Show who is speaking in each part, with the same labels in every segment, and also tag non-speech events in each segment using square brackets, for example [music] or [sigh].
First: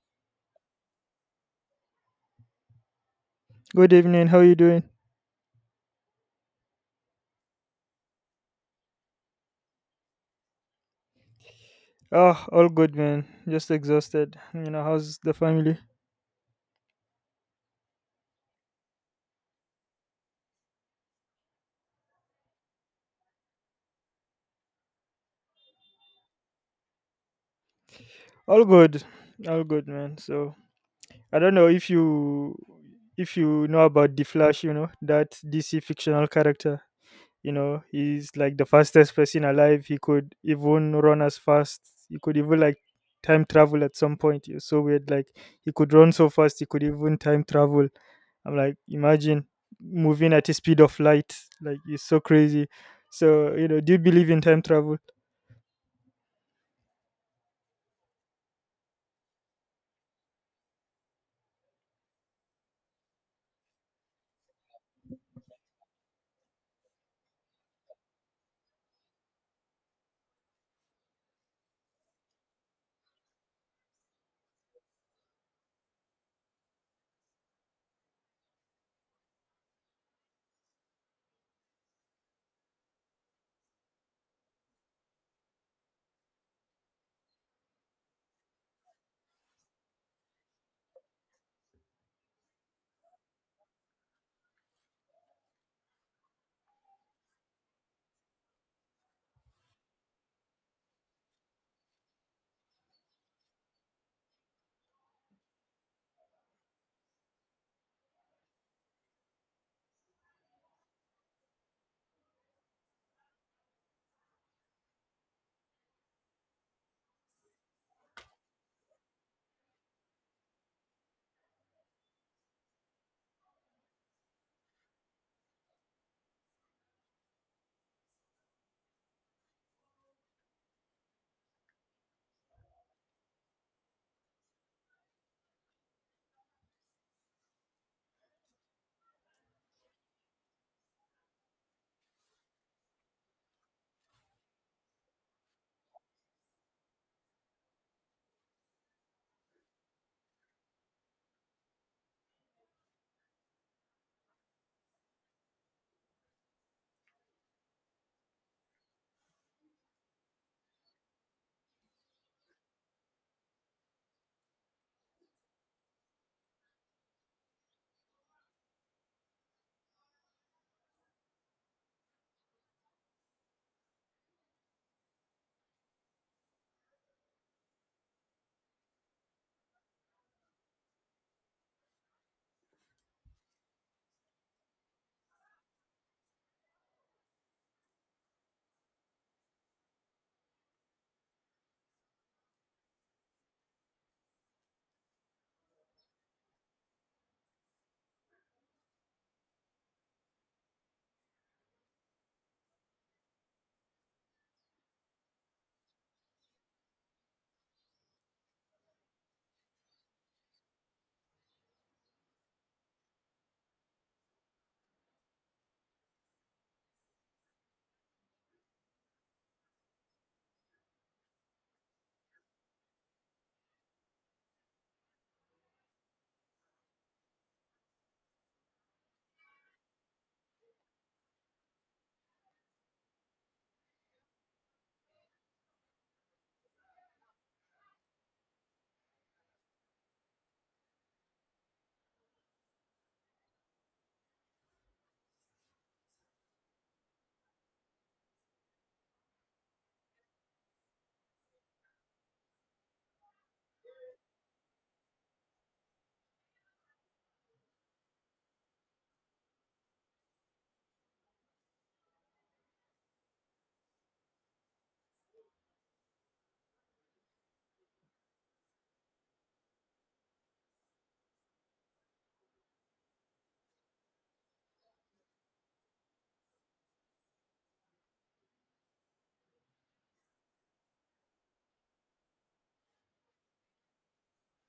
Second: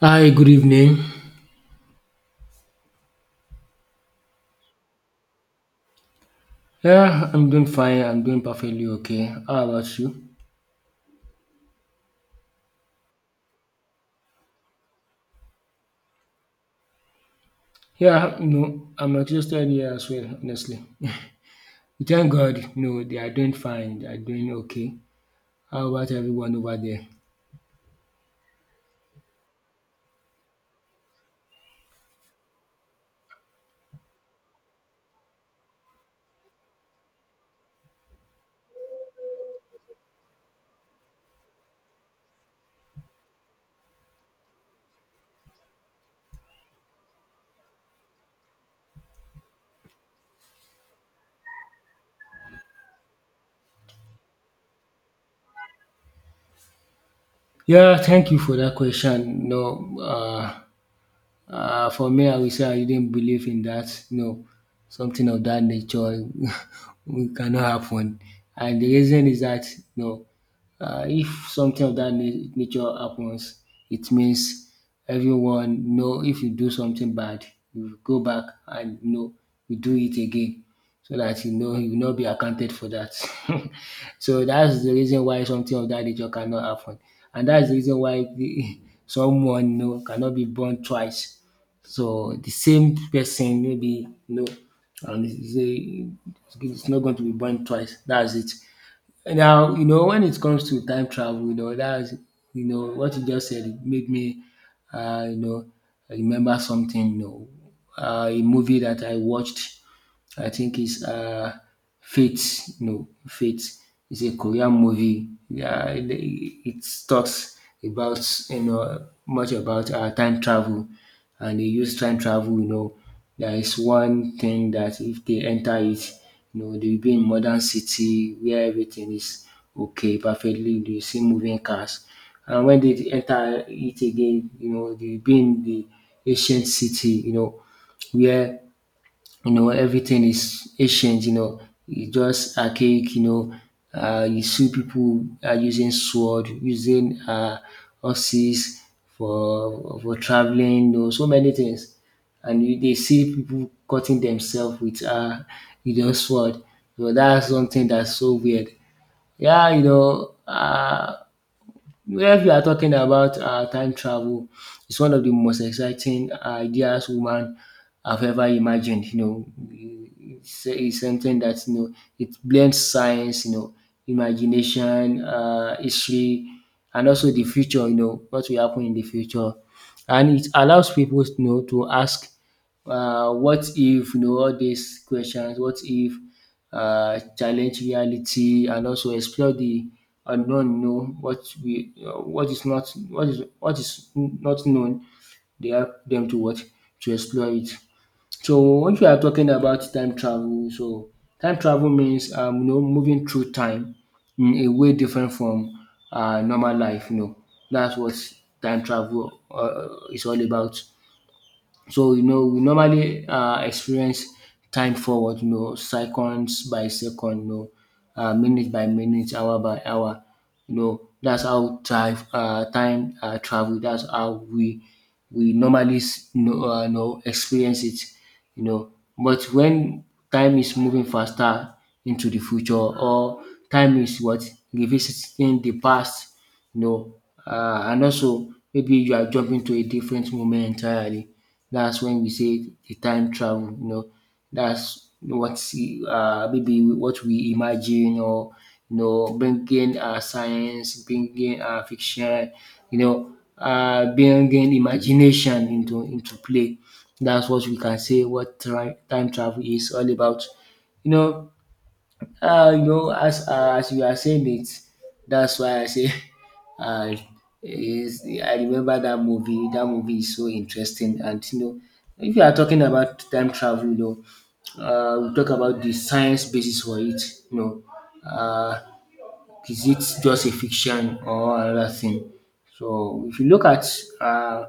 Speaker 1: Hi, good evening.
Speaker 2: Good evening. How you doing?
Speaker 1: Yeah, I'm doing fine. I'm doing perfectly okay. How about you?
Speaker 2: Oh, all good, man. Just exhausted. How's the family?
Speaker 1: Yeah, no, I'm exhausted here as well, honestly. We thank God, no, they are doing fine. They are doing okay. How about everyone over there?
Speaker 2: All good. All good, man. So I don't know if you know about the Flash. You know, that DC fictional character. You know, he's like the fastest person alive. He could even run as fast. He could even like Time travel at some point. It's so weird. Like he could run so fast. He could even time travel. I'm like, imagine moving at the speed of light. Like it's so crazy. So do you believe in time travel?
Speaker 1: Yeah, thank you for that question. No. For me, I will say I didn't believe in that. No, something of that nature [laughs] will cannot happen. And the reason is that no, if something of that nature happens, it means everyone know if you do something bad, you go back and you know you do it again, so that you know you will not be accounted for that. [laughs] So that's the reason why something of that nature cannot happen, and that's the reason why the, [laughs] someone you know cannot be born twice, so the same person, maybe you know, and he say it's not going to be born twice. That's it. Now you know when it comes to time travel, you know that's, you know, what you just said made me, you know, remember something. You know, a movie that I watched, I think it's Fate. No, Fate is a Korean movie. Yeah, it talks about, you know, much about time travel, and they use time travel. You know, there is one thing that if they enter it, you know, they'll be in modern city where everything is okay, perfectly. They see moving cars, and when they enter it again, you know, they'll be in the ancient city. You know, where, you know, everything is ancient, you know, it's just archaic, you know. You see people are using sword, using horses for traveling, you know, so many things. And you, they see people cutting themselves with you know, sword. So that's something that's so weird. Yeah, you know, if you are talking about time travel, it's one of the most exciting ideas woman have ever imagined. You know, it's something that, you know, it blends science, you know, imagination, history, and also the future. You know what will happen in the future, and it allows people, you know, to ask, what if, you know, all these questions? What if challenge reality and also explore the unknown. You know what we what is not, what is, what is not known. They help them to what, to explore it. So if you are talking about time travel, so time travel means you know, moving through time in a way different from normal life. You know, that's what time travel is all about. So you know we normally experience time forward, you know, seconds by second, you know, minute by minute, hour by hour, you know, that's how time time travel, that's how we normally know experience it, you know. But when time is moving faster into the future, or time is what, revisiting the past, no, and also maybe you are jumping to a different moment entirely. That's when we say the time travel. You know, that's what, maybe what we imagine, or you know bringing science, bringing fiction, you know, bringing imagination into play. That's what we can say what time travel is all about. You know, you know, as you are saying it, that's why I say, [laughs] uh, is I remember that movie. That movie is so interesting, and you know, if you are talking about time travel, you know, we talk about the science basis for it. You know, uh, is it just a fiction or another thing? So if you look at uh,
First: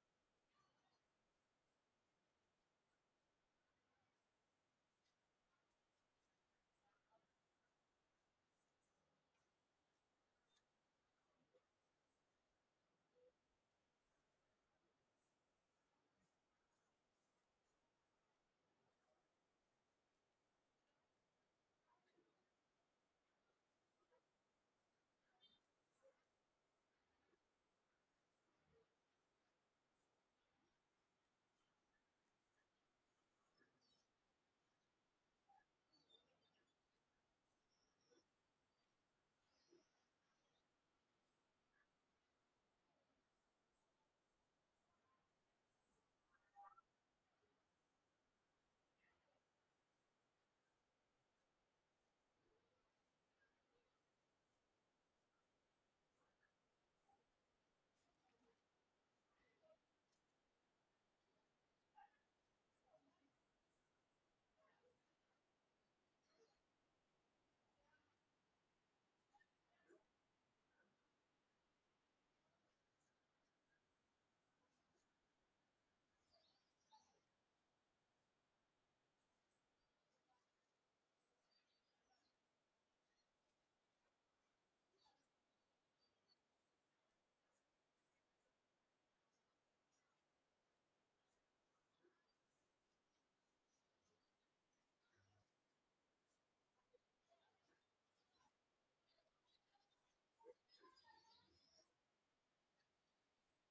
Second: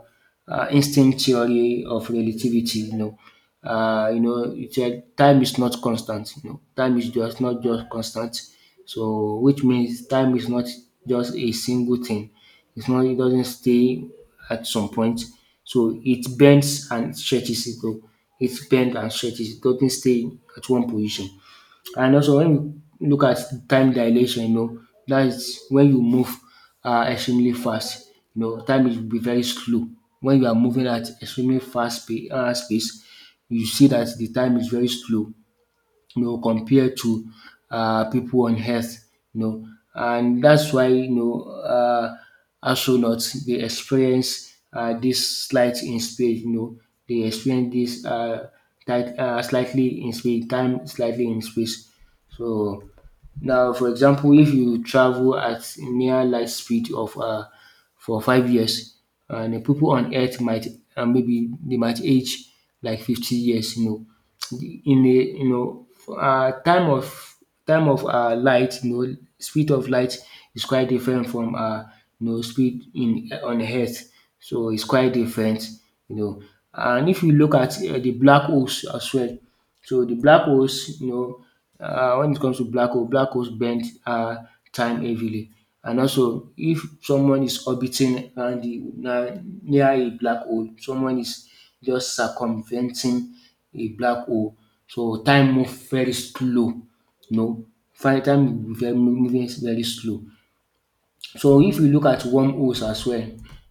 Speaker 1: instinct theory of relativity, you know, it said time is not constant. You know, time is just not just constant. So which means time is not just a single thing. It's not. It doesn't stay at some point. So it bends and stretches it. Though it bends and stretches. It doesn't stay at one position. And also when you look at time dilation, you know, that is when you move extremely fast, you know, time is be very slow. When you are moving at extremely fast space, you see that the time is very slow, you know, compared to pipu on earth, you know. And that's why, you know, um astronauts they experience dis slight in space, you know, dey experience this slightly in space, time slightly in space. So now, for example, if you travel at near light speed of for 5 years, and the people on Earth might maybe they might age like 50 years. You know, in a, you know, time of light, you know, speed of light is quite different from you know, speed in on Earth. So it's quite different. You know, and if you look at the black holes as well. So the black holes, you know, when it comes to black hole, black holes bend time heavily. And also, if someone is orbiting around the, near a black hole, someone is just circumventing a black hole. So time moves very slow. You know, time will be very, moving very slow. So if you look at wormholes as well,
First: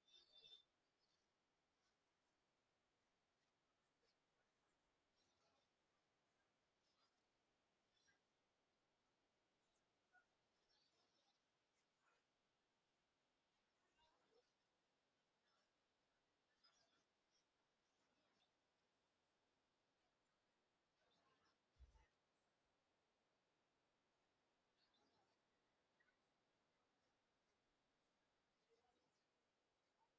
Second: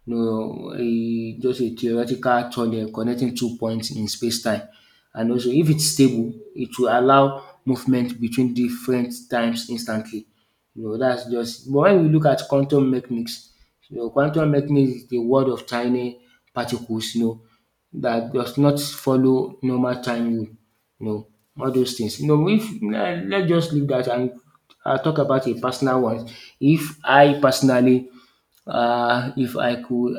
Speaker 1: you know, eh, just a theoretical tunnel connecting two points in space-time. And also, if it's stable, it will allow movement between different times instantly. No, that's just, but when we look at quantum mechanics, you know, quantum mechanics is the world of tiny particles, you know, that does not follow normal time rule, you know, all those things. You know, if let's just leave that and I'll talk about a personal one. If I personally, if I could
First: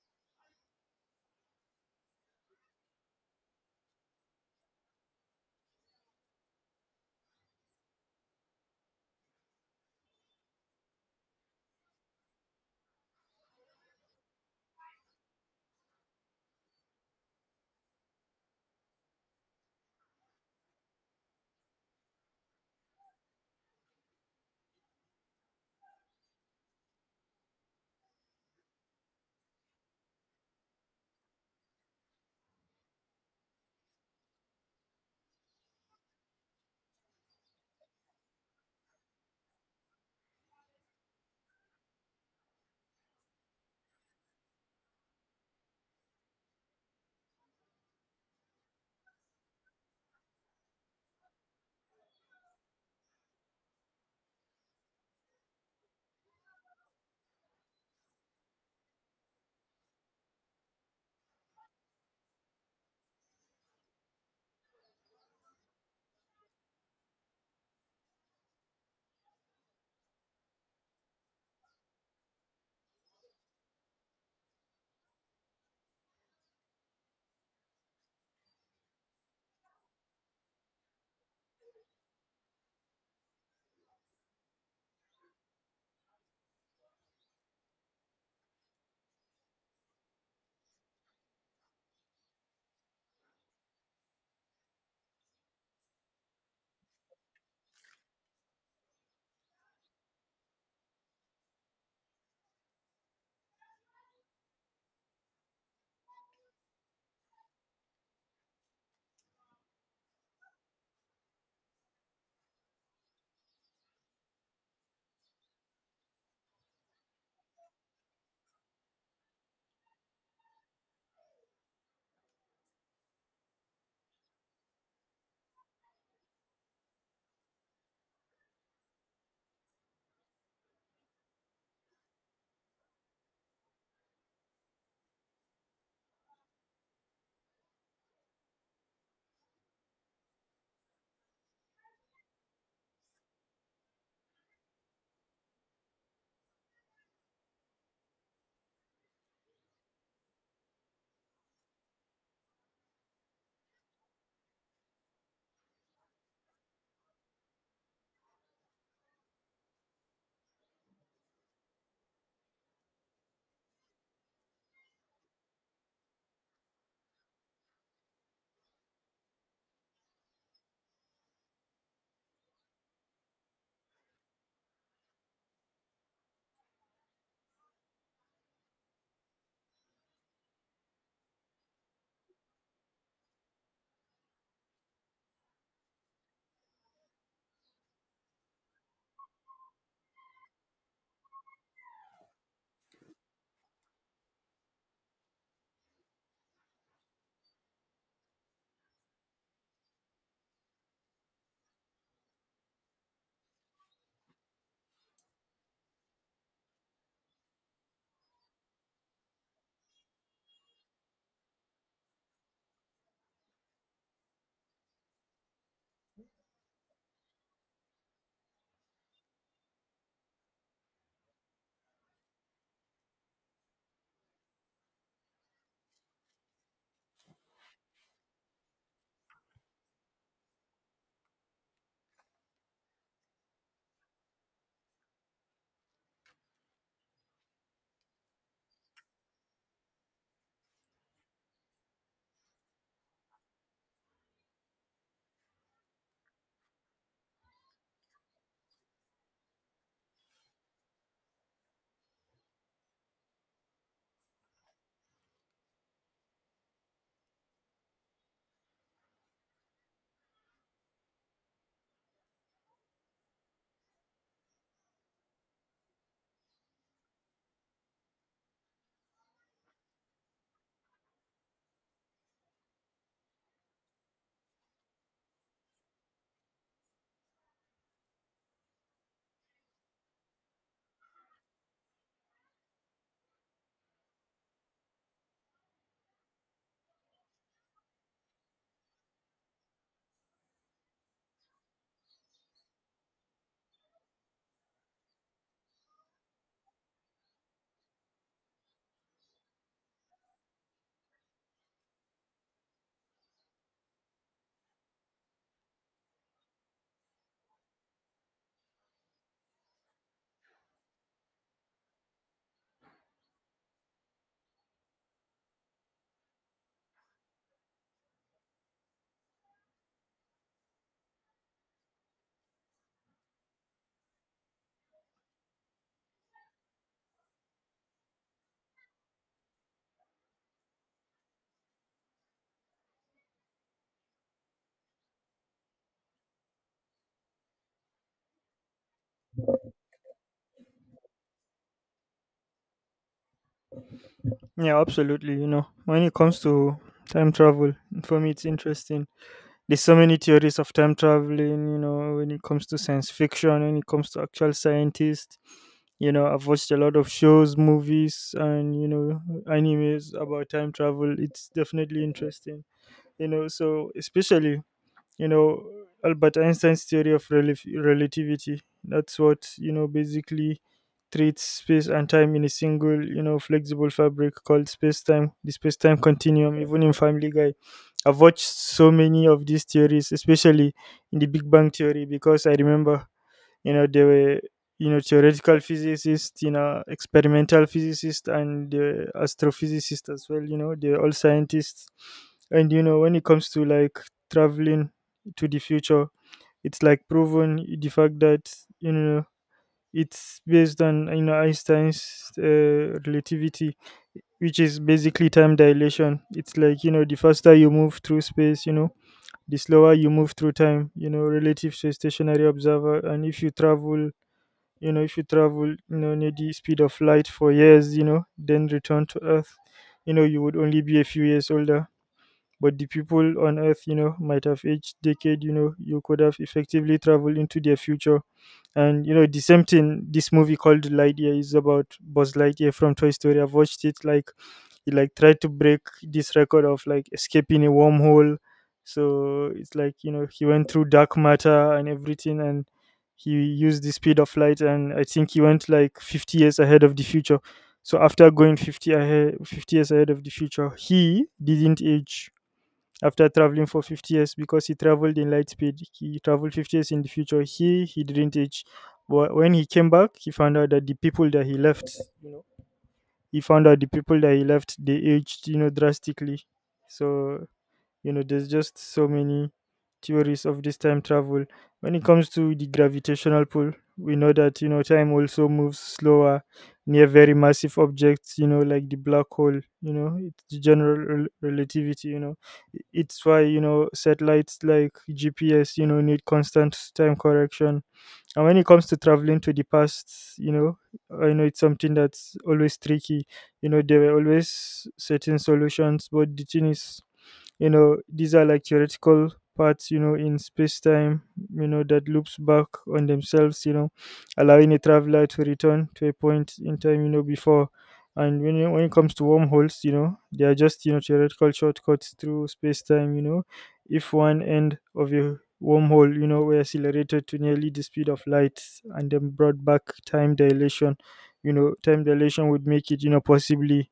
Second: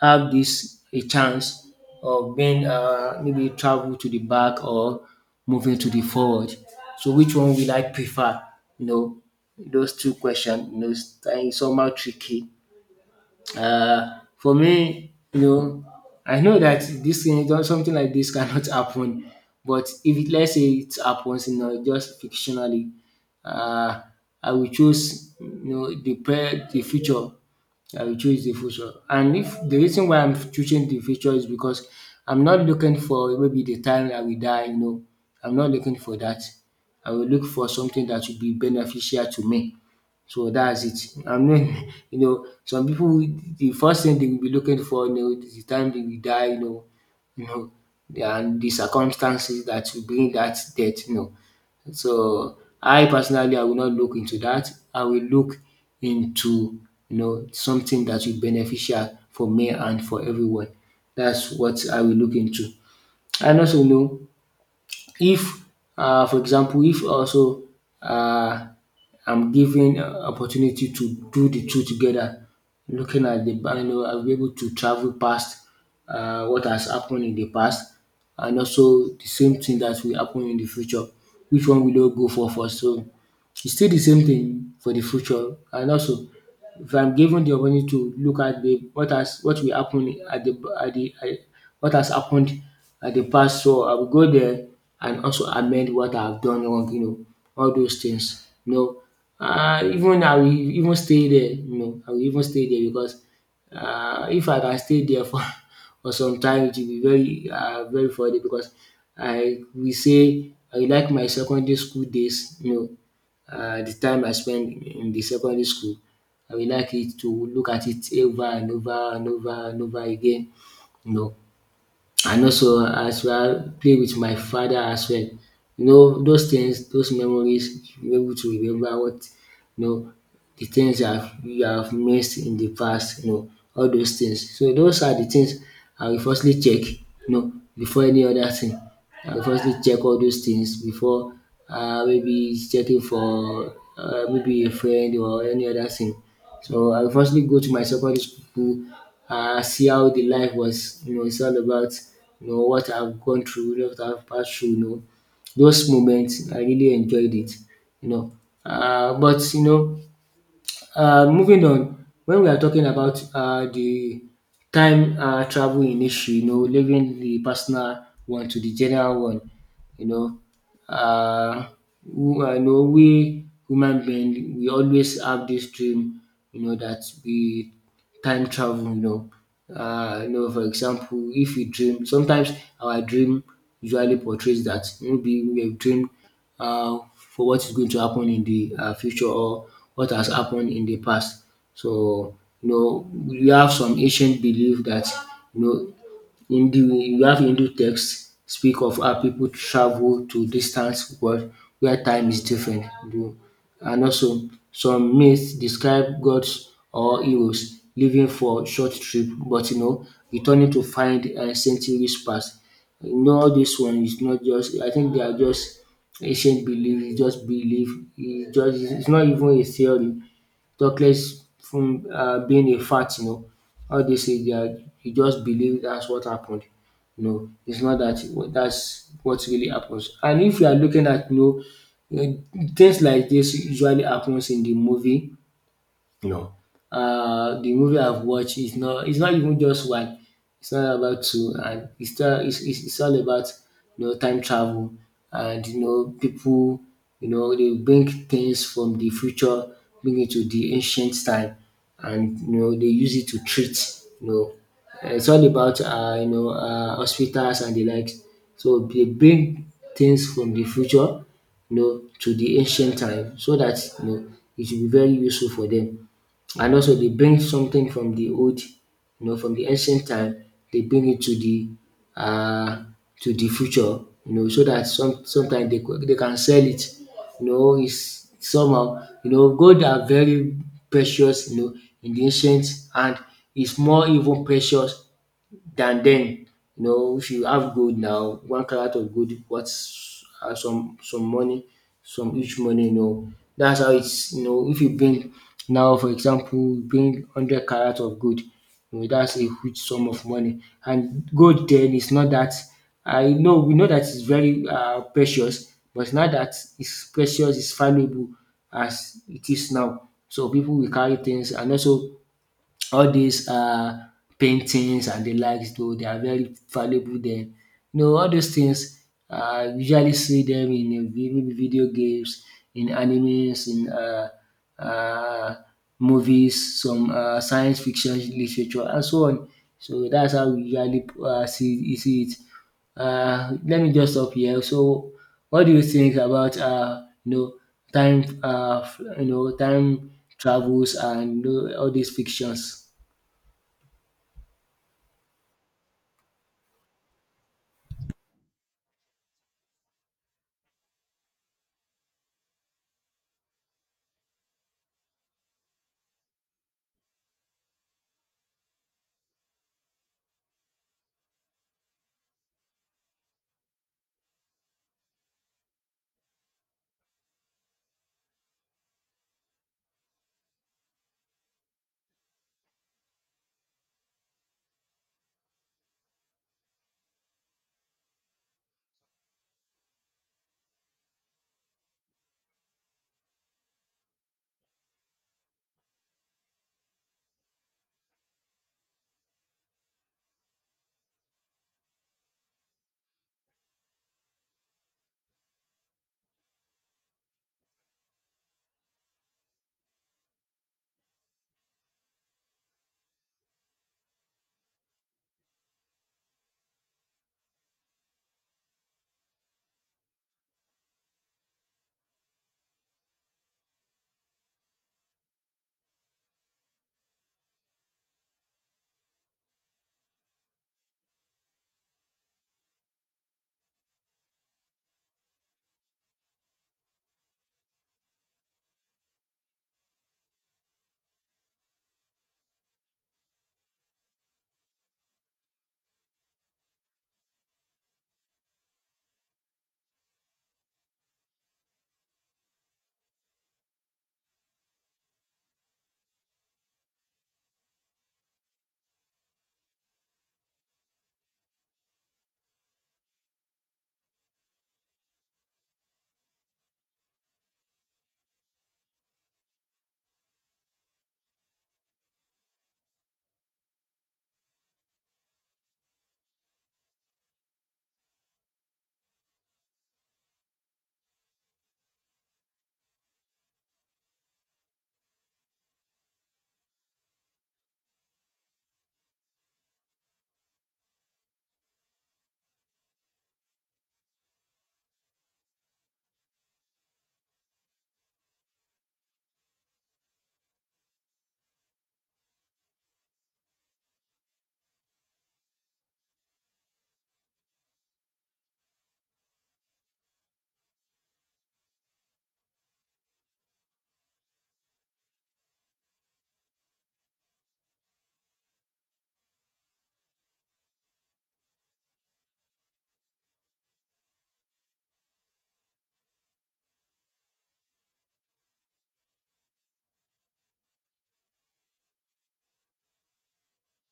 Speaker 1: have this a chance of being maybe travel to the back or moving to the forward. So which one will I prefer? You know, those two questions, you know, it's somehow tricky. For me, you know, I know that this thing, something like this cannot [laughs] happen, but if it, let's say it happens, you know, just fictionally, uh, I will choose, you know, the the future, I will choose the future. And if the reason why I'm choosing the future is because I'm not looking for maybe the time I will die, you know. I'm not looking for that. I will look for something that will be beneficial to me. So that's it. I mean, [laughs] you know, some people the first thing they will be looking for, you know, is the time they will die, you know, and the circumstances that will bring that death, you know. So I personally I will not look into that. I will look into, you know, something that will be beneficial for me and for everyone. That's what I will look into. And also you know, if, for example, if also, um I'm given opportunity to do de two together, looking at de I will be able to travel past what has happen in de past and also de same thing dat will happen in de future, which one will you go for first. So, e still de same thing for de future, and also if I'm given the opportunity to look at the what has, what will happen at the at the at, what has happened at the past, so I will go there and also amend what I've done wrong, you know, all those things. You know, even I will even stay there, you know, I will even stay there because if I can stay there for [laughs] for some time, it will be very very funny because I will say I like my secondary school days, you know, the time I spent in the secondary school, I will like it to look at it over and over and over and over again, you know, and also as well play with my father as well. You know those things, those memories, you able to remember what, you know, the things you have missed in the past, you know, all those things. So those are the things I will firstly check, you know, before any other thing. I will firstly check all those things before maybe checking for maybe a friend or any other thing. So I will firstly go to my secondary school, see how the life was. You know, it's all about, you know, what I've gone through, what I've passed through. You know, those moments I really enjoyed it. You know, but you know, moving on. When we are talking about the time travel in issue, you know, leaving the personal one to the general one, you know. Uh, who You know, we human being, we always have this dream, you know, that we time travel, you know. You know, for example, if we dream sometimes, our dream usually portrays that maybe we have dreamed for what is going to happen in the future or what has happened in the past. So you know, we have some ancient belief that you know, Hindu you have Hindu texts speak of how pipu travel to distant world where time is different. You- and also some myths describe gods or heroes living for short trip, but you know, returning to find centuries past. You know, all dis one is not just, I think they are just ancient belief. It's just belief, e just it's not even a theory. Talkless from being a fact, you know. All they say, they are, you just believe that's what happened. No, it's not that that's what really happens. And if you are looking at, you know, eh, things like this usually happens in the movie. The movie I've watched is not, it's not even just one. It's not about two, and it's all it's, it's all about, you know, time travel. And you know, people, you know, they bring things from the future, bring it to the ancient time, and you know, they use it to treat, you know. It's all about hospitals and the likes. So they bring things from the future, you know, to the ancient time, so that you know, it will be very useful for them. And also they bring something from the old, you know, from the ancient time, they bring it uh, to the future, you know, so that some sometimes they, could- they can sell it. You know, it's somehow, you know, gold are very precious, you know, in the ancient, and it's more even precious than then. You know, if you have gold now, one carat of gold worth some money, some huge money. You know, that's how it's. You know, if you bring now, for example, you bring hundred carat of gold, you know, that's a huge sum of money. And gold then is not that. I know, we know that it's very precious, but now that it's precious, it's valuable as it is now. So people will carry things, and also all these paintings and the likes, though they are very valuable then. You know, all those things usually see them in a vi maybe video games, in animes, in uh movies, some science fiction literature and so on. So that's how we usually see it. Let me just stop here. So, what do you think about you know, time you know, time travels, and you know, all these fictions?
Speaker 2: Yeah, absolutely. You know, when it comes to time travel, for me, it's interesting. There's so many theories of time traveling, you know, when it comes to science fiction, when it comes to actual scientists. You know, I've watched a lot of shows, movies, and, animes about time travel. It's definitely interesting, you know, so especially you know Albert Einstein's theory of relativity. That's what, basically treats space and time in a single, flexible fabric called space-time, the space-time continuum. Even in Family Guy, I've watched so many of these theories, especially in The Big Bang Theory, because I remember, they were, theoretical physicists, experimental physicists, and astrophysicists as well. You know, they're all scientists. And when it comes to like traveling to the future, it's like proven the fact that, you know it's based on, Einstein's relativity, which is basically time dilation. It's like, the faster you move through space, the slower you move through time, relative to a stationary observer. And if you travel, near the speed of light for years, then return to Earth, you would only be a few years older. But the people on Earth, might have aged decade. You know, you could have effectively traveled into their future. And the same thing, this movie called Lightyear is about Buzz Lightyear from Toy Story. I've watched it. Like he like tried to break this record of like escaping a wormhole. So it's like, he went through dark matter and everything. And he used the speed of light, and I think he went like 50 years ahead of the future. So after going 50 years ahead of the future, he didn't age. After traveling for 50 years, because he traveled in light speed, he traveled 50 years in the future, he didn't age. But when he came back, he found out that the people that he left, they aged, you know, drastically. So there's just so many theories of this time travel. When it comes to the gravitational pull, we know that, time also moves slower near very massive objects, like the black hole. You know, it's the general relativity. You know, it's why, satellites like GPS, need constant time correction. And when it comes to traveling to the past, you know, I know it's something that's always tricky. You know, there were always certain solutions, but the thing is, these are like theoretical parts, in space time, that loops back on themselves, allowing a traveler to return to a point in time, before. And when it comes to wormholes, they are just, theoretical shortcuts through space time. You know, if one end of a wormhole, were accelerated to nearly the speed of light and then brought back, time dilation would make it, possibly,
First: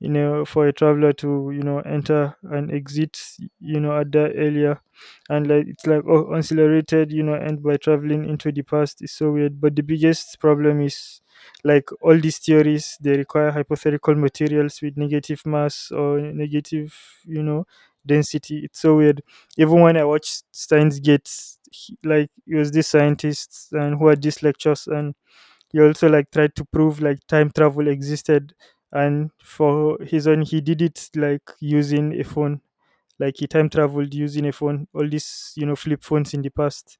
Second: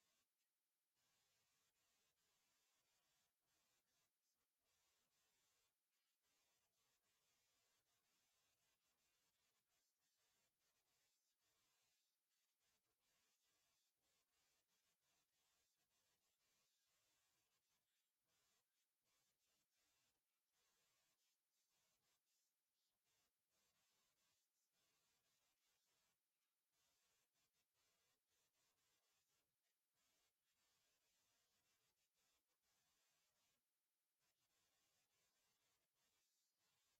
Speaker 2: for a traveler to, enter and exit, at that area. And like it's like, oh, accelerated, you know, and by traveling into the past is so weird. But the biggest problem is like all these theories, they require hypothetical materials with negative mass or negative, you know, density. It's so weird. Even when I watched Steins Gate, like it was these scientists and who had these lectures. And he also like tried to prove like time travel existed. And for his own, he did it like using a phone. Like he time traveled using a phone, all these, flip phones in the past.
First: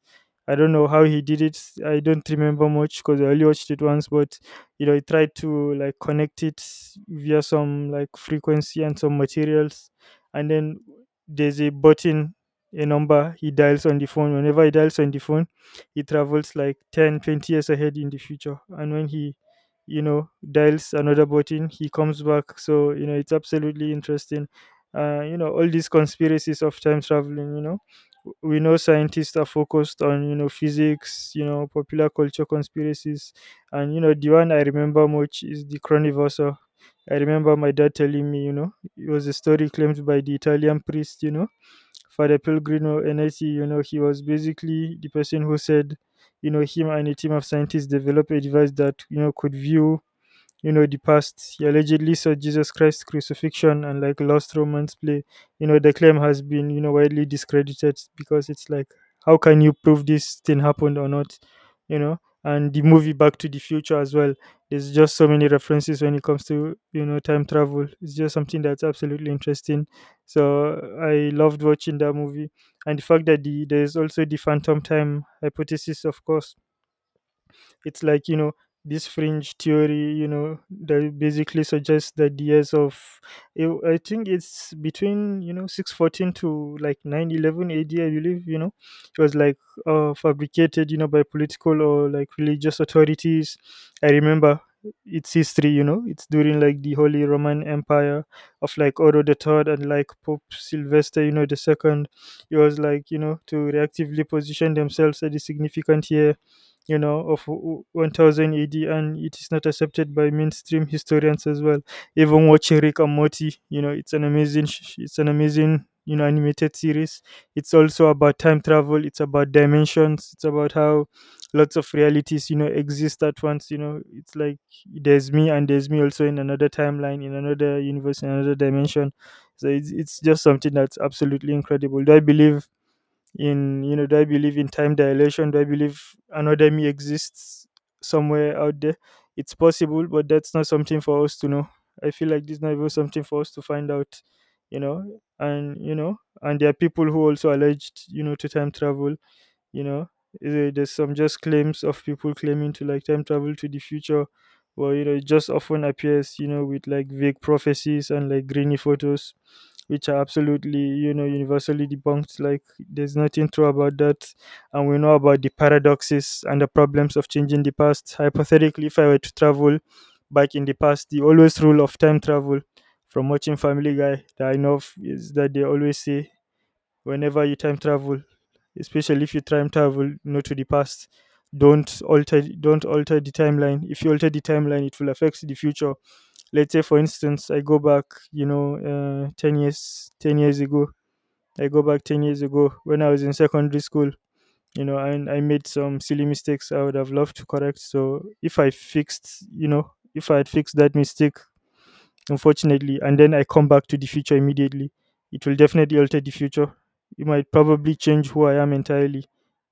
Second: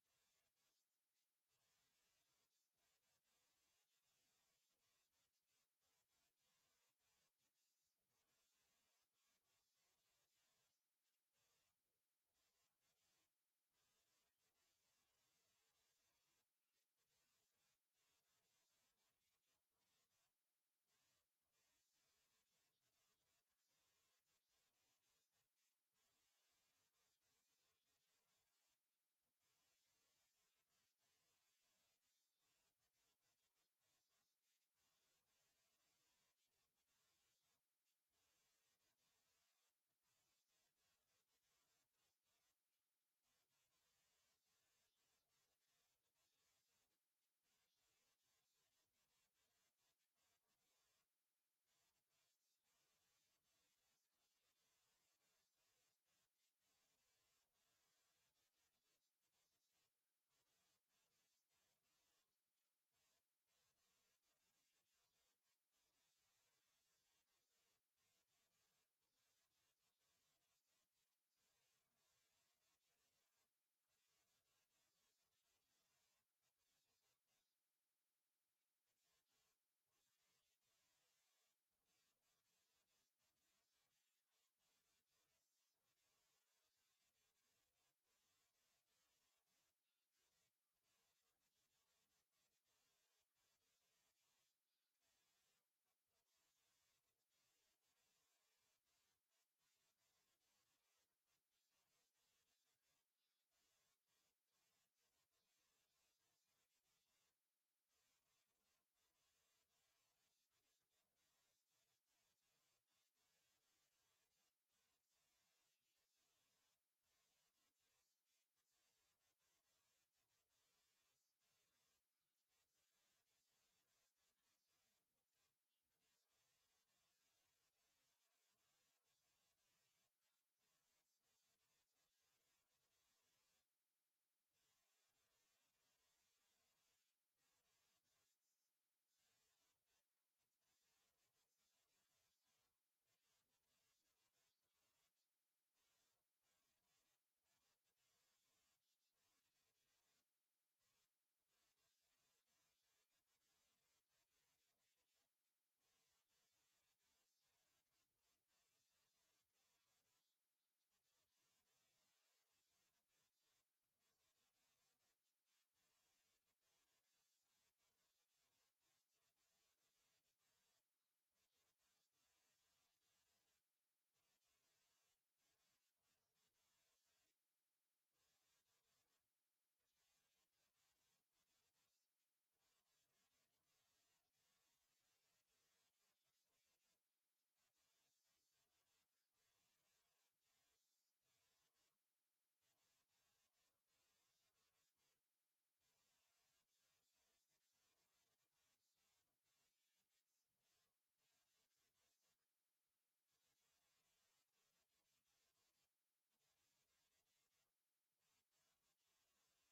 Speaker 2: I don't know how he did it. I don't remember much because I only watched it once. But he tried to like connect it via some like frequency and some materials. And then there's a button, a number he dials on the phone. Whenever he dials on the phone, he travels like 10, 20 years ahead in the future. And when he, dials another button, he comes back. So, you know, it's absolutely interesting, you know, all these conspiracies of time traveling. You know, we know scientists are focused on, physics, popular culture conspiracies. And you know, the one I remember much is the chronoverser. I remember my dad telling me, you know, it was a story claimed by the Italian priest, you know, Father Pellegrino Enetti. You know, he was basically the person who said, him and a team of scientists developed a device that, could view, the past. He allegedly saw Jesus Christ's crucifixion and like lost Romans play. You know, the claim has been, widely discredited because it's like, how can you prove this thing happened or not? You know, and the movie Back to the Future as well. There's just so many references when it comes to, time travel. It's just something that's absolutely interesting. So I loved watching that movie. And the fact that there's also the phantom time hypothesis, of course. It's like, this fringe theory, that basically suggests that the years of, I think it's between, 614 to like 911 AD, I believe. You know, it was like fabricated, by political or like religious authorities. I remember its history. You know, it's during like the Holy Roman Empire of like Otto the Third and like Pope Sylvester, you know, the Second. It was like, to reactively position themselves at a significant year, of 1000 AD. And it is not accepted by mainstream historians as well. Even watching Rick and Morty, you know, it's it's an amazing, animated series. It's also about time travel. It's about dimensions. It's about how lots of realities, exist at once. You know, it's like there's me and there's me also in another timeline, in another universe, in another dimension. So it's just something that's absolutely incredible. Do I believe in, time dilation? Do I believe another me exists somewhere out there? It's possible, but that's not something for us to know. I feel like this is not even something for us to find out, you know. And and there are people who also alleged, to time travel. You know, there's some just claims of people claiming to like time travel to the future. Well, you know, it just often appears, with like vague prophecies and like grainy photos, which are absolutely, universally debunked. Like there's nothing true about that. And we know about the paradoxes and the problems of changing the past. Hypothetically, if I were to travel back in the past, the always rule of time travel from watching Family Guy that I know of is that they always say, whenever you time travel, especially if you time travel not to the past, don't alter the timeline. If you alter the timeline, it will affect the future. Let's say for instance, I go back, you know 10 years, ago. I go back 10 years ago when I was in secondary school, you know, and I made some silly mistakes I would have loved to correct. So if I fixed you know if I had fixed that mistake, unfortunately, and then I come back to the future immediately, it will definitely alter the future. It might probably change who I am entirely,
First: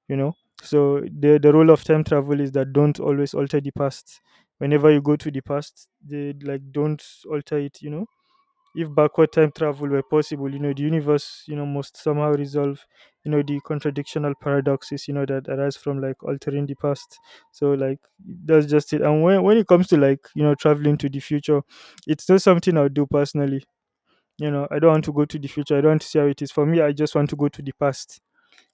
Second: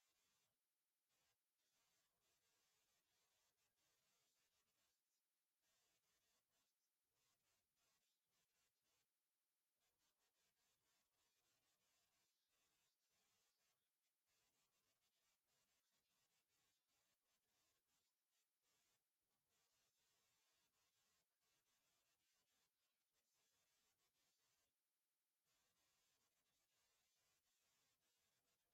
Speaker 2: you know. So the role of time travel is that don't always alter the past. Whenever you go to the past, they like don't alter it, you know. If backward time travel were possible, you know, the universe, you know, must somehow resolve, you know, the contradictional paradoxes, you know, that arise from like altering the past. So like that's just it. And when it comes to, like, you know, traveling to the future, it's not something I'll do personally. You know, I don't want to go to the future. I don't want to see how it is. For me, I just want to go to the past.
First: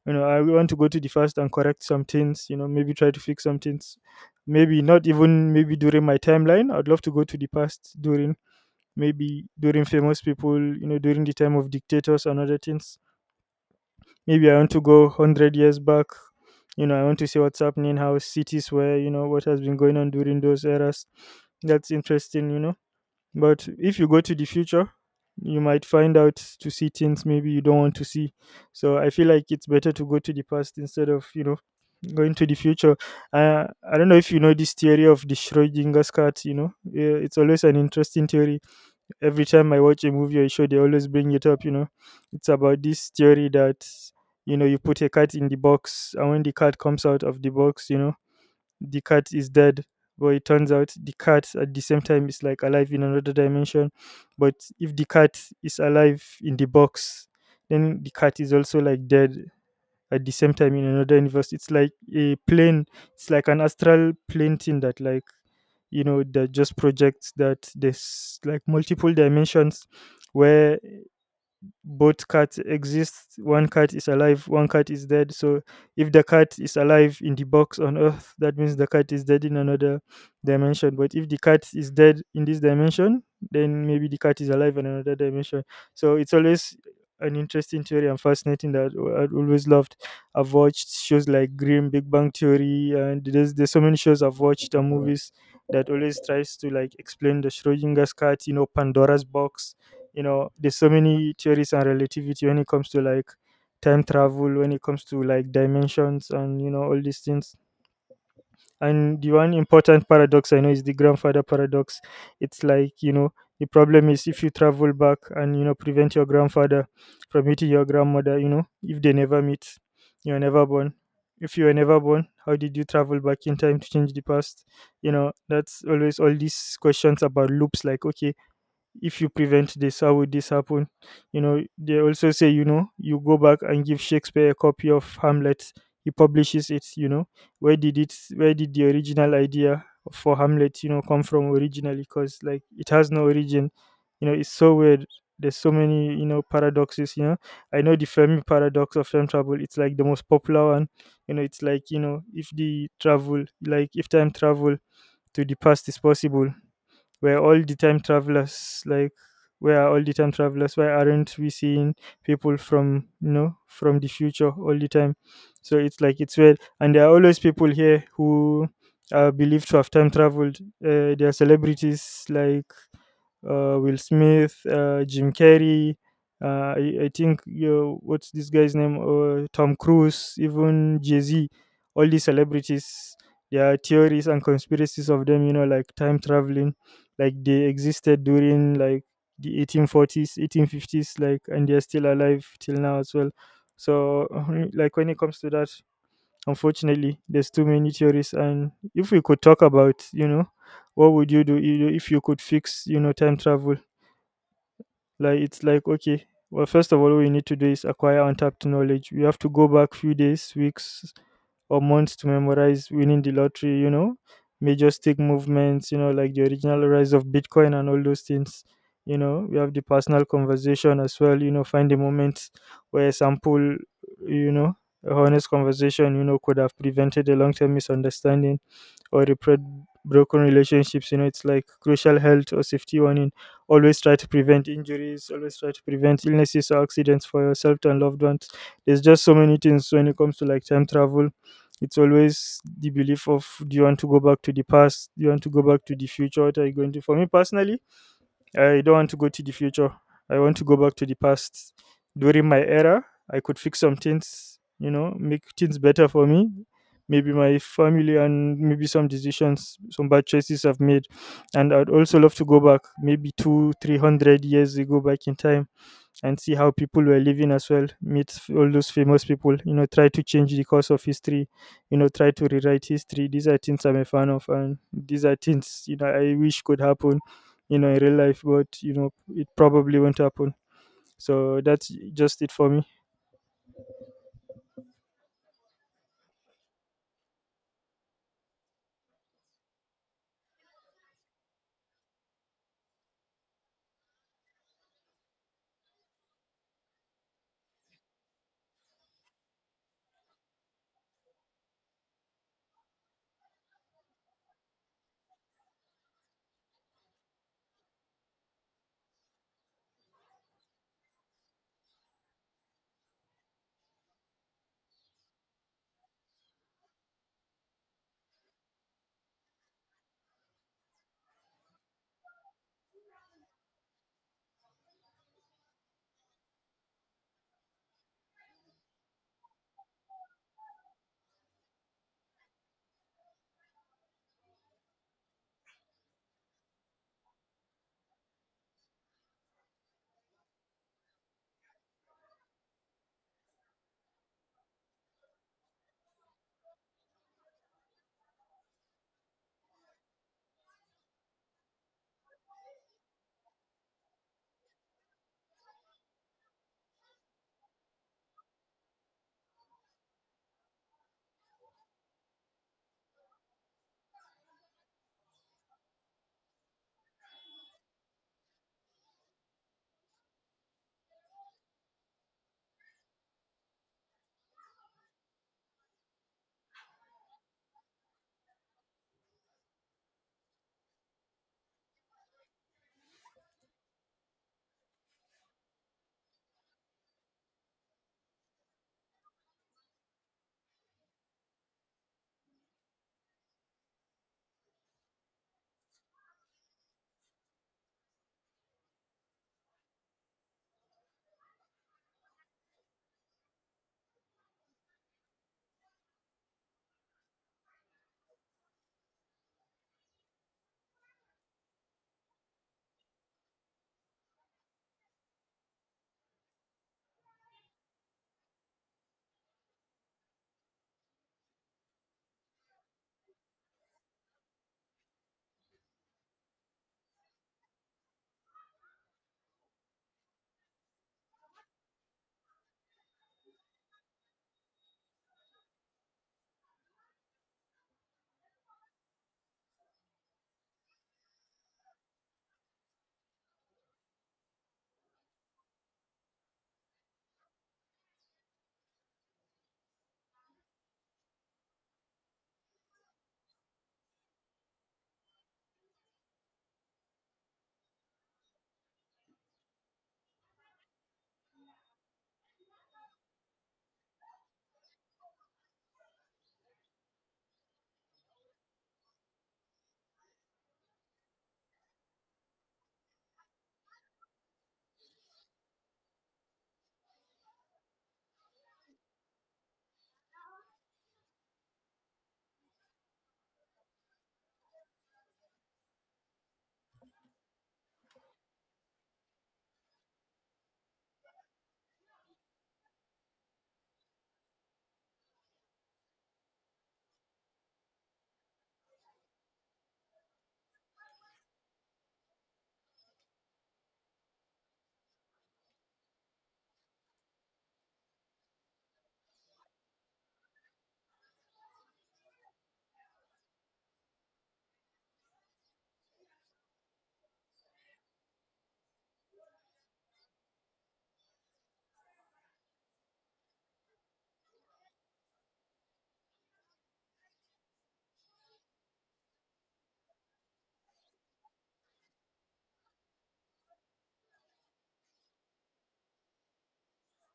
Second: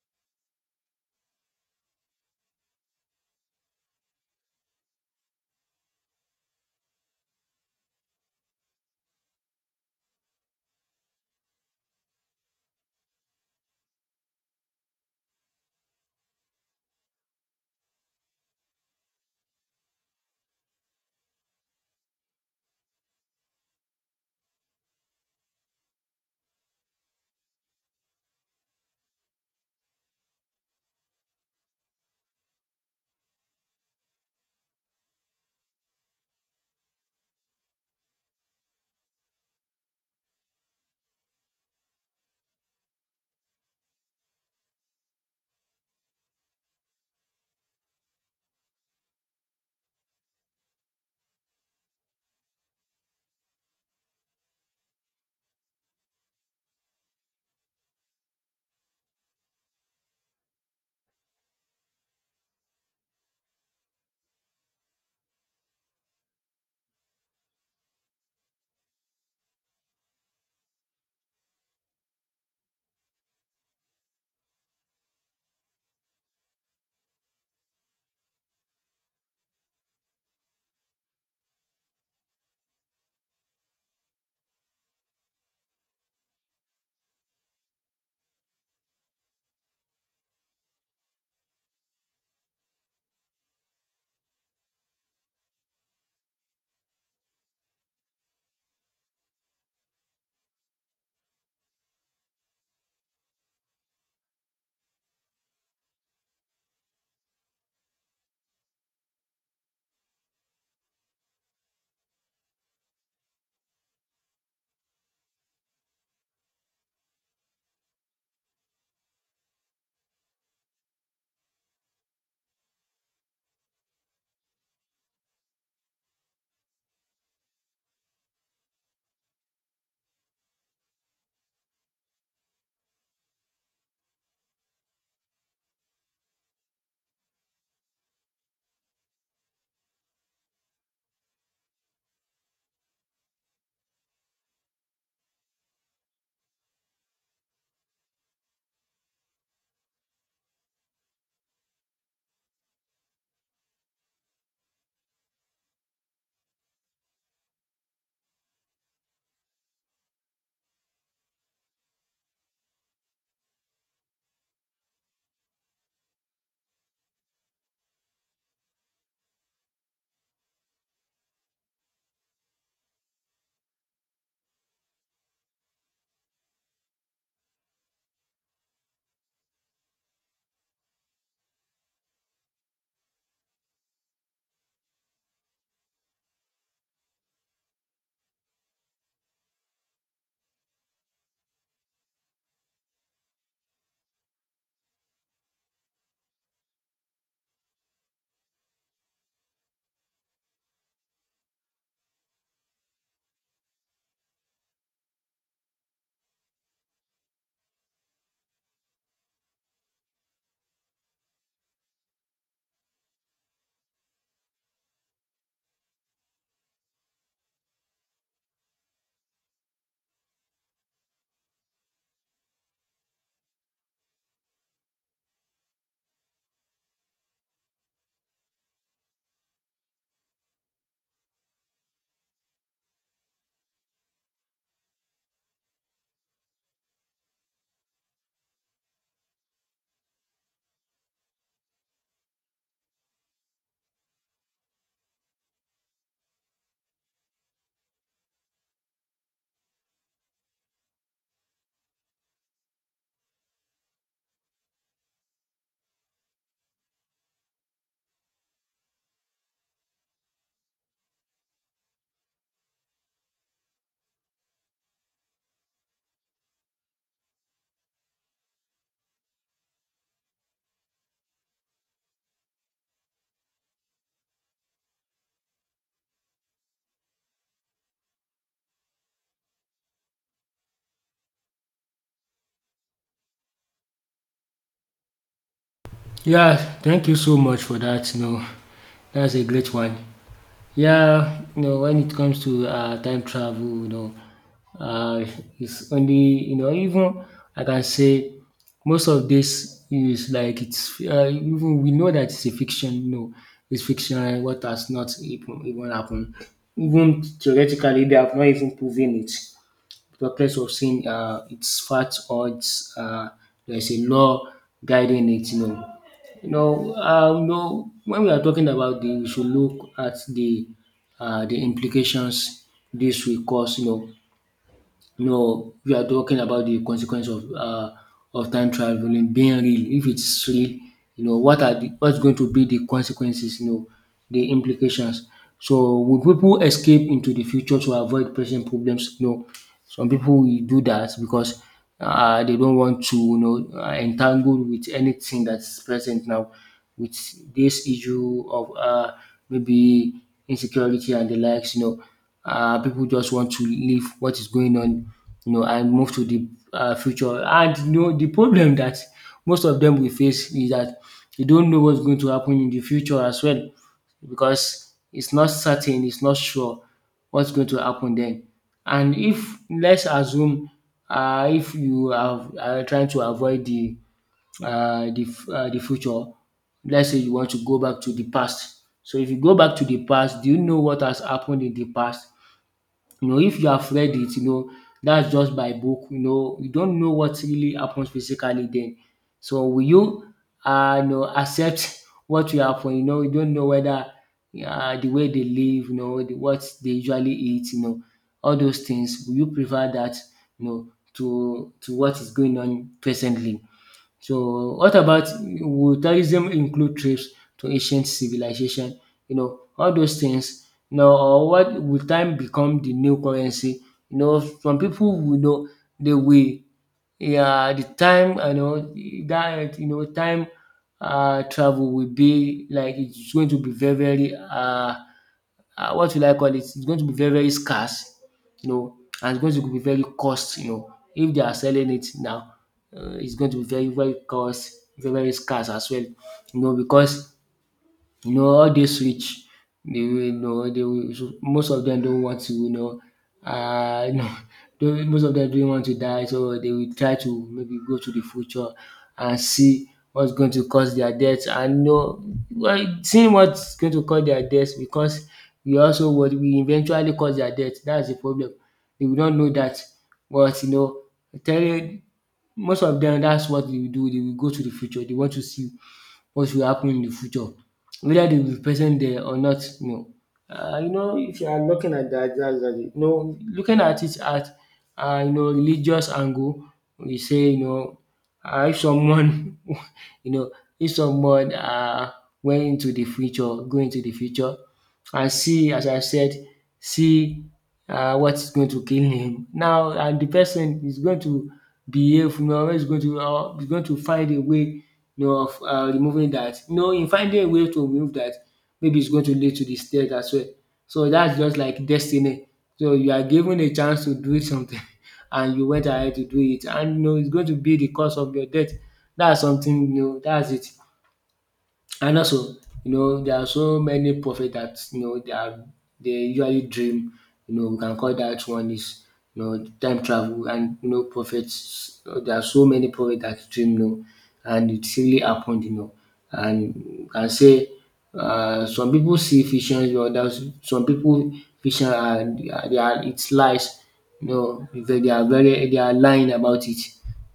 Speaker 2: You know, I want to go to the past and correct some things, you know, maybe try to fix some things. Maybe not even maybe during my timeline. I'd love to go to the past during maybe during famous people, you know, during the time of dictators and other things. Maybe I want to go 100 years back. You know, I want to see what's happening, how cities were, you know, what has been going on during those eras. That's interesting, you know. But if you go to the future, you might find out to see things maybe you don't want to see. So I feel like it's better to go to the past instead of, you know, going to the future. I don't know if you know this theory of the Schrodinger's cat, you know. Yeah, it's always an interesting theory every time I watch a movie or a show, they always bring it up. You know, it's about this theory that, you know, you put a cat in the box, and when the cat comes out of the box, you know, the cat is dead. But it turns out the cat at the same time is, like, alive in another dimension. But if the cat is alive in the box, then the cat is also, like, dead at the same time in another universe. It's like a plane, it's like an astral plane thing that, like, you know, that just projects that there's, like, multiple dimensions where both cats exist. One cat is alive, one cat is dead. So if the cat is alive in the box on Earth, that means the cat is dead in another dimension. But if the cat is dead in this dimension, then maybe the cat is alive in another dimension. So it's always an interesting theory and fascinating that I've always loved. I've watched shows like Grimm, Big Bang Theory, and there's so many shows I've watched and movies that always tries to, like, explain the Schrodinger's cat, you know, Pandora's box. You know, there's so many theories and relativity when it comes to, like, time travel, when it comes to, like, dimensions, and, you know, all these things. And the one important paradox I know is the grandfather paradox. It's like, you know, the problem is if you travel back and, you know, prevent your grandfather from meeting your grandmother, you know, if they never meet, you are never born. If you were never born, how did you travel back in time to change the past? You know, that's always all these questions about loops, like, okay, if you prevent this, how would this happen? You know, they also say, you know, you go back and give Shakespeare a copy of Hamlet. He publishes it, you know. Where did the original idea for Hamlet, you know, come from originally? Because, like, it has no origin. You know, it's so weird. There's so many, you know, paradoxes, you know. I know the Fermi paradox of time travel, it's like the most popular one. You know, it's like, you know, if the travel, like, if time travel to the past is possible, we're all the time travelers. Like, where are all the time travelers? Why aren't we seeing people from, you know, from the future all the time? So it's, like, it's weird. And there are always people here who are believed to have time traveled. There are celebrities like Will Smith, Jim Carrey, I think, you know, what's this guy's name, Tom Cruise, even Jay-Z. All these celebrities, there are theories and conspiracies of them, you know, like time traveling, like they existed during, like, the 1840s, 1850s, like, and they're still alive till now as well. So [laughs] like, when it comes to that, unfortunately there's too many theories. And if we could talk about, you know, what would you do, you know, if you could fix, you know, time travel. Like, it's like, okay, well, first of all, what we need to do is acquire untapped knowledge. We have to go back few days, weeks, or months to memorize winning the lottery, you know, major stick movements, you know, like the original rise of Bitcoin and all those things. You know, we have the personal conversation as well, you know, find a moment where a sample, you know, a honest conversation, you know, could have prevented a long term misunderstanding or repair broken relationships. You know, it's like crucial health or safety warning. Always try to prevent injuries. Always try to prevent illnesses or accidents for yourself and loved ones. There's just so many things when it comes to, like, time travel. It's always the belief of, do you want to go back to the past? Do you want to go back to the future? What are you going to? For me personally, I don't want to go to the future. I want to go back to the past. During my era, I could fix some things, you know, make things better for me. Maybe my family and maybe some decisions, some bad choices I've made. And I'd also love to go back maybe two, 300 years ago back in time and see how people were living as well, meet all those famous people, you know, try to change the course of history, you know, try to rewrite history. These are things I'm a fan of, and these are things, you know, I wish could happen, you know, in real life, but, you know, it probably won't happen. So that's just it for me.
Speaker 1: Yeah, thank you so much for that. You know, that's a great one. Yeah, you know, when it comes to time travel, you know, uh, it's only, you know, even I can say most of this is like it's, even we know that it's a fiction, you know, it's fiction, what has not even, even happened. Even theoretically, they have not even proven it, the place of sin, its facts or its there's a law guiding it. You know, you know, you know, when we are talking about the, we should look at the implications this will cause. You know, no, we are talking about the consequence of time traveling being real. If it's real, you know, what are the, what's going to be the consequences? You know, the implications. So will people escape into the future to avoid present problems? No, some people will do that because they don't want to, you know, entangle with anything that's present now, with this issue of maybe insecurity and the likes. You know, people just want to leave what is going on, you know, and move to the future. And you know, the problem that most of them will face is that they don't know what's going to happen in the future as well, because it's not certain, it's not sure what's going to happen then. And if let's assume if you are trying to avoid the the future, let's say you want to go back to the past. So if you go back to the past, do you know what has happened in the past? You know, if you have read it, you know, that's just by book. You know, you don't know what really happens physically then. So will you, you know, accept [laughs] what will happen? You know, you don't know whether the way they live, you know, the, what they usually eat, you know, all those things. Will you prefer that, you know, to what is going on presently? So what about, would tourism include trips to ancient civilization? You know, all those things. Now, or what will time become the new currency? You know, some people will know they will, yeah, the time I know that, you know, time travel will be like, it's going to be very very what will I call it? It's going to be very, very scarce, you know, and it's going to be very cost, you know. If they are selling it now, it's going to be very, very cost, very, very scarce as well, you know, because you know, all dis rich, dey wey know dey will, so most of them don't want to, you know, uh, [laughs] most of them don't want to die, so they will try to maybe go to the future and see what's going to cause their death, and you know, well, seeing what's going to cause their death, because we also what we eventually cause their death. That's the problem. They will not know that, but you know, telling most of them, that's what they will do. They will go to the future. They want to see what will happen in the future, whether they will be present there or not. You know, if you are looking at that, that's that. You know, looking at it at you know, religious angle, we say, you know, if someone [laughs] you know, if someone went into the future, go into the future, and see as I said, see what is going to kill him. Now, and the person is going to behave, you know, is going to find a way, you know, of removing that. You know, in finding a way to remove that, maybe it's going to lead to the distress as well. So that's just like destiny. So you are given a chance to do something, [laughs] and you went ahead to do it, and you know it's going to be the cause of your death. That's something, you know. That's it. And also, you know, there are so many prophets that, you know, they are, they usually dream. You know, we can call that one is, you know, time travel, and you know, prophets. There are so many prophets that dream, you know, and it really happened, you know. And we can say some people see visions, or others, some people, vision are, they are, it's lies. You know, they are very, they are lying about it.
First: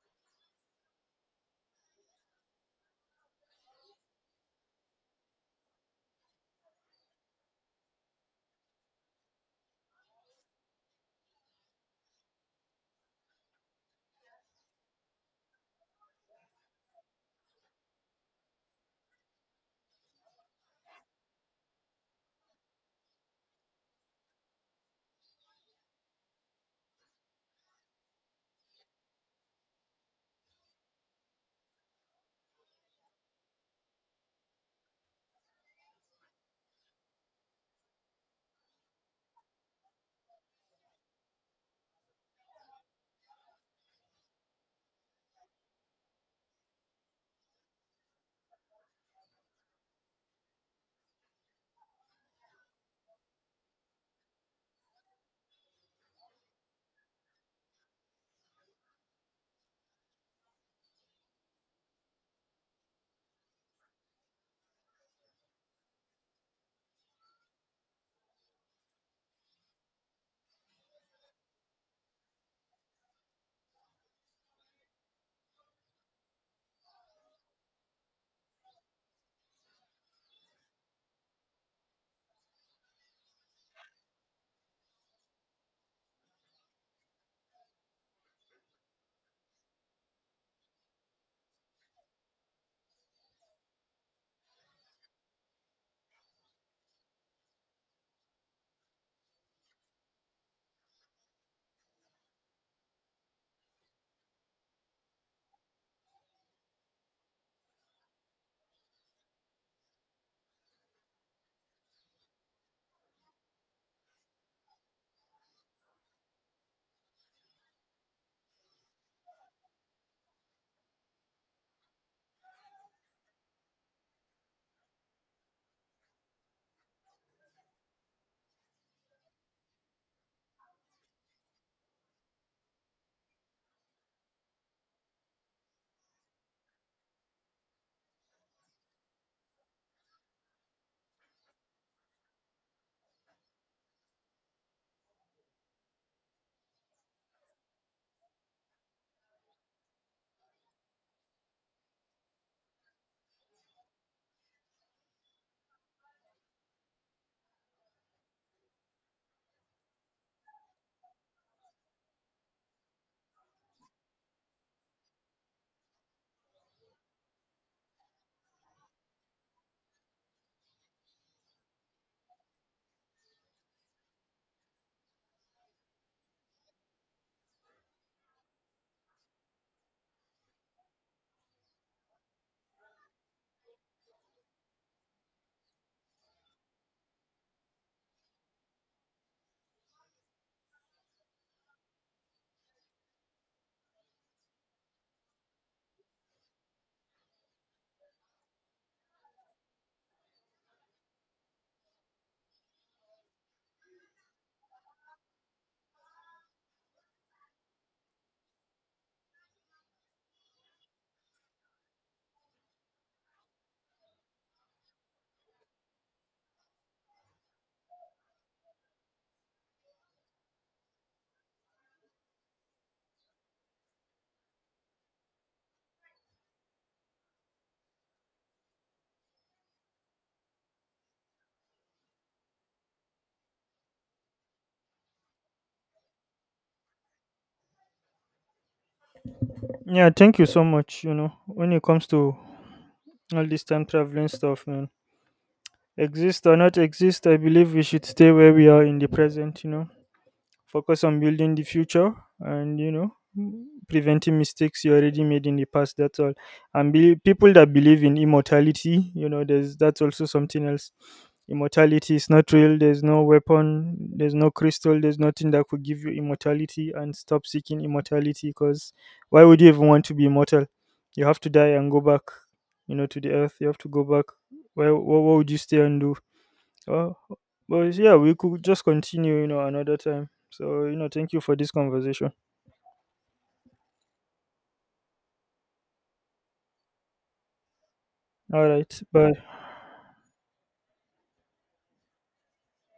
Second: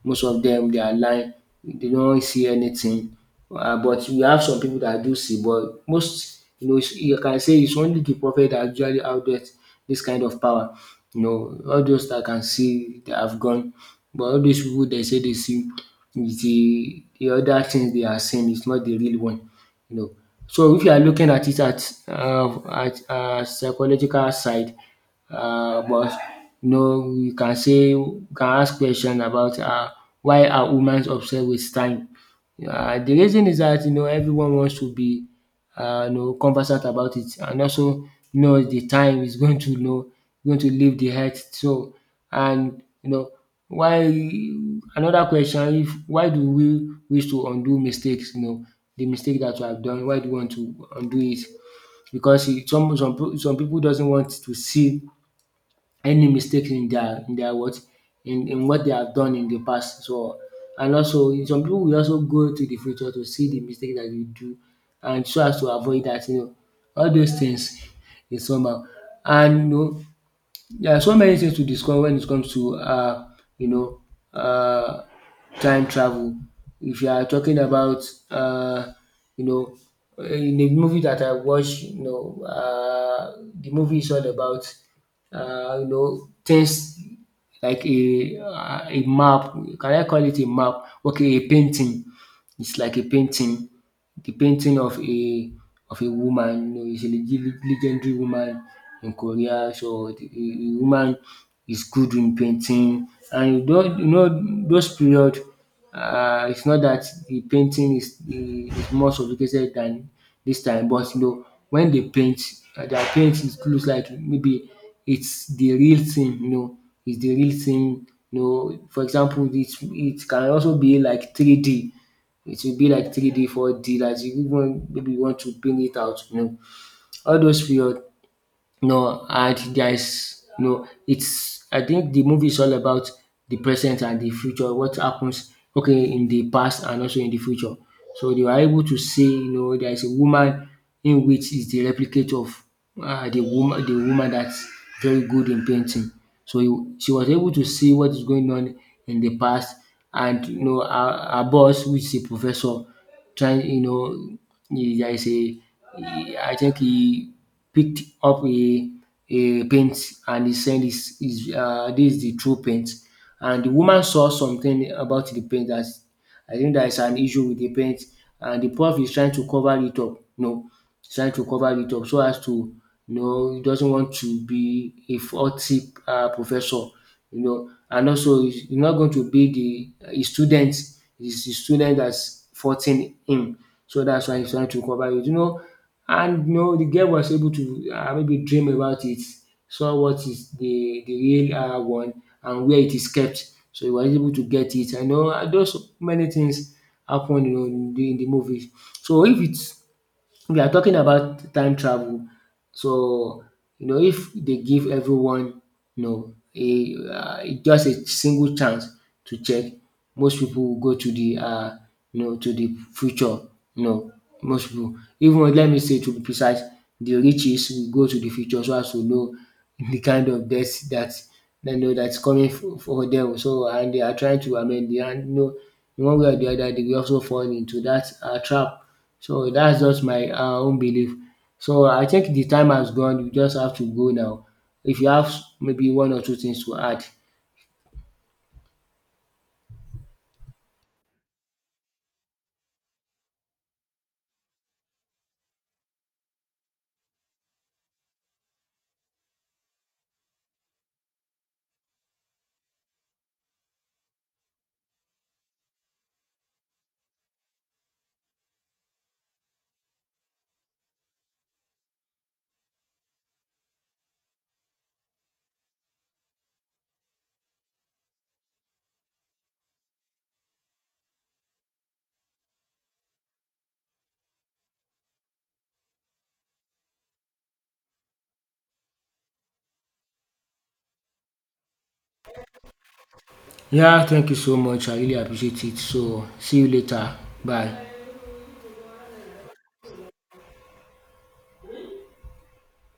Speaker 1: Most of them, they are lying. They don't see anything, but we have some people that do see, but most, you know, it's- you can say it's only the prophet that usually outdoes this kind of power. You know, all those that can see, they have gone, but all these people, they say they see is the other things they are seeing is not the real one, you know. So if you are looking at it at psychological side, but you know, you can say you can ask question about why are humans obsessed with time? The reason is that, you know, everyone wants to be you know, conversant about it, and also know the time is going to, you know, going to leave the earth, so, and you know, why, another question, if, why do we wish to undo mistakes? You know, the mistake that you have done, why do you want to undo it? Because e- some peo- some people doesn't want to see any mistakes in their, in their what, in what they have done in the past. So and also in some people will also go to the future to see the mistake that you do and so as to avoid that. All those things [laughs] is somehow. And there are so many things to discuss when it comes to you know uh, time travel. If you are talking about uh, you know in the movie that I watched, the movie is all about things like a map. Can I call it a map? Okay, a painting. It's like a painting, the painting of a woman, you know, it's a legendary woman in Korea. So the woman is good in painting and you don you know those period it's not that the painting is more sophisticated than this time, but you know when they paint their paint it looks like maybe it's the real thing you know it's the real thing you know. For example, it can also be like 3D, it will be like 3D, 4D, like you even maybe you want to bring it out, you know. All those period, you know, and guys, no. It's, I think the movie is all about the present and the future, what happens, okay, in the past and also in the future. So they were able to see, you know, there is a woman in which is the replicate of the woman that's very good in painting. So she was able to see what is going on in the past, and you know, her boss, which is a professor, try you know he. There is a, he- I think he picked up a paint and he said is this is the true paint and the woman saw something about the paint that. I think that is an issue with the paint and the prof is trying to cover it up, you know, he's trying to cover it up so as to you know, he doesn't want to be a faulty professor, you know, and also he's not going to be the his student, it's the student that's faulting him. So that's why he's trying to cover it. You know and you know, the girl was able to maybe dream about it, saw what is the real one and where it is kept. So he was able to get it. I know those many things happen you know, in the movie. So if it's we are talking about time travel. So you know, if they give everyone you know a just a single chance to check, most people will go to the you know to the future. You know, most people, even let me say to be precise, the riches will go to the future so as to know [laughs] the kind of death that they know that's coming for them. So and they are trying to, I mean they are you know in one way or the other they will also fall into that trap. So that's just my own belief. So I think the time has gone. You just have to go now. If you have maybe one or two things to add.
Speaker 2: Yeah, thank you so much. You know, when it comes to all this time traveling stuff, man, exist or not exist, I believe we should stay where we are in the present, you know, focus on building the future and, you know, preventing mistakes you already made in the past. That's all. And people that believe in immortality, you know, there's that's also something else. Immortality is not real. There's no weapon, there's no crystal, there's nothing that could give you immortality. And stop seeking immortality, because why would you even want to be immortal? You have to die and go back, you know, to the earth. You have to go back. Where, what would you stay and do? Oh, but, yeah, we could just continue, you know, another time. So, you know, thank you for this conversation.
Speaker 1: Yeah, thank you so much. I really appreciate it. So see you later. Bye.
Speaker 2: All right. Bye.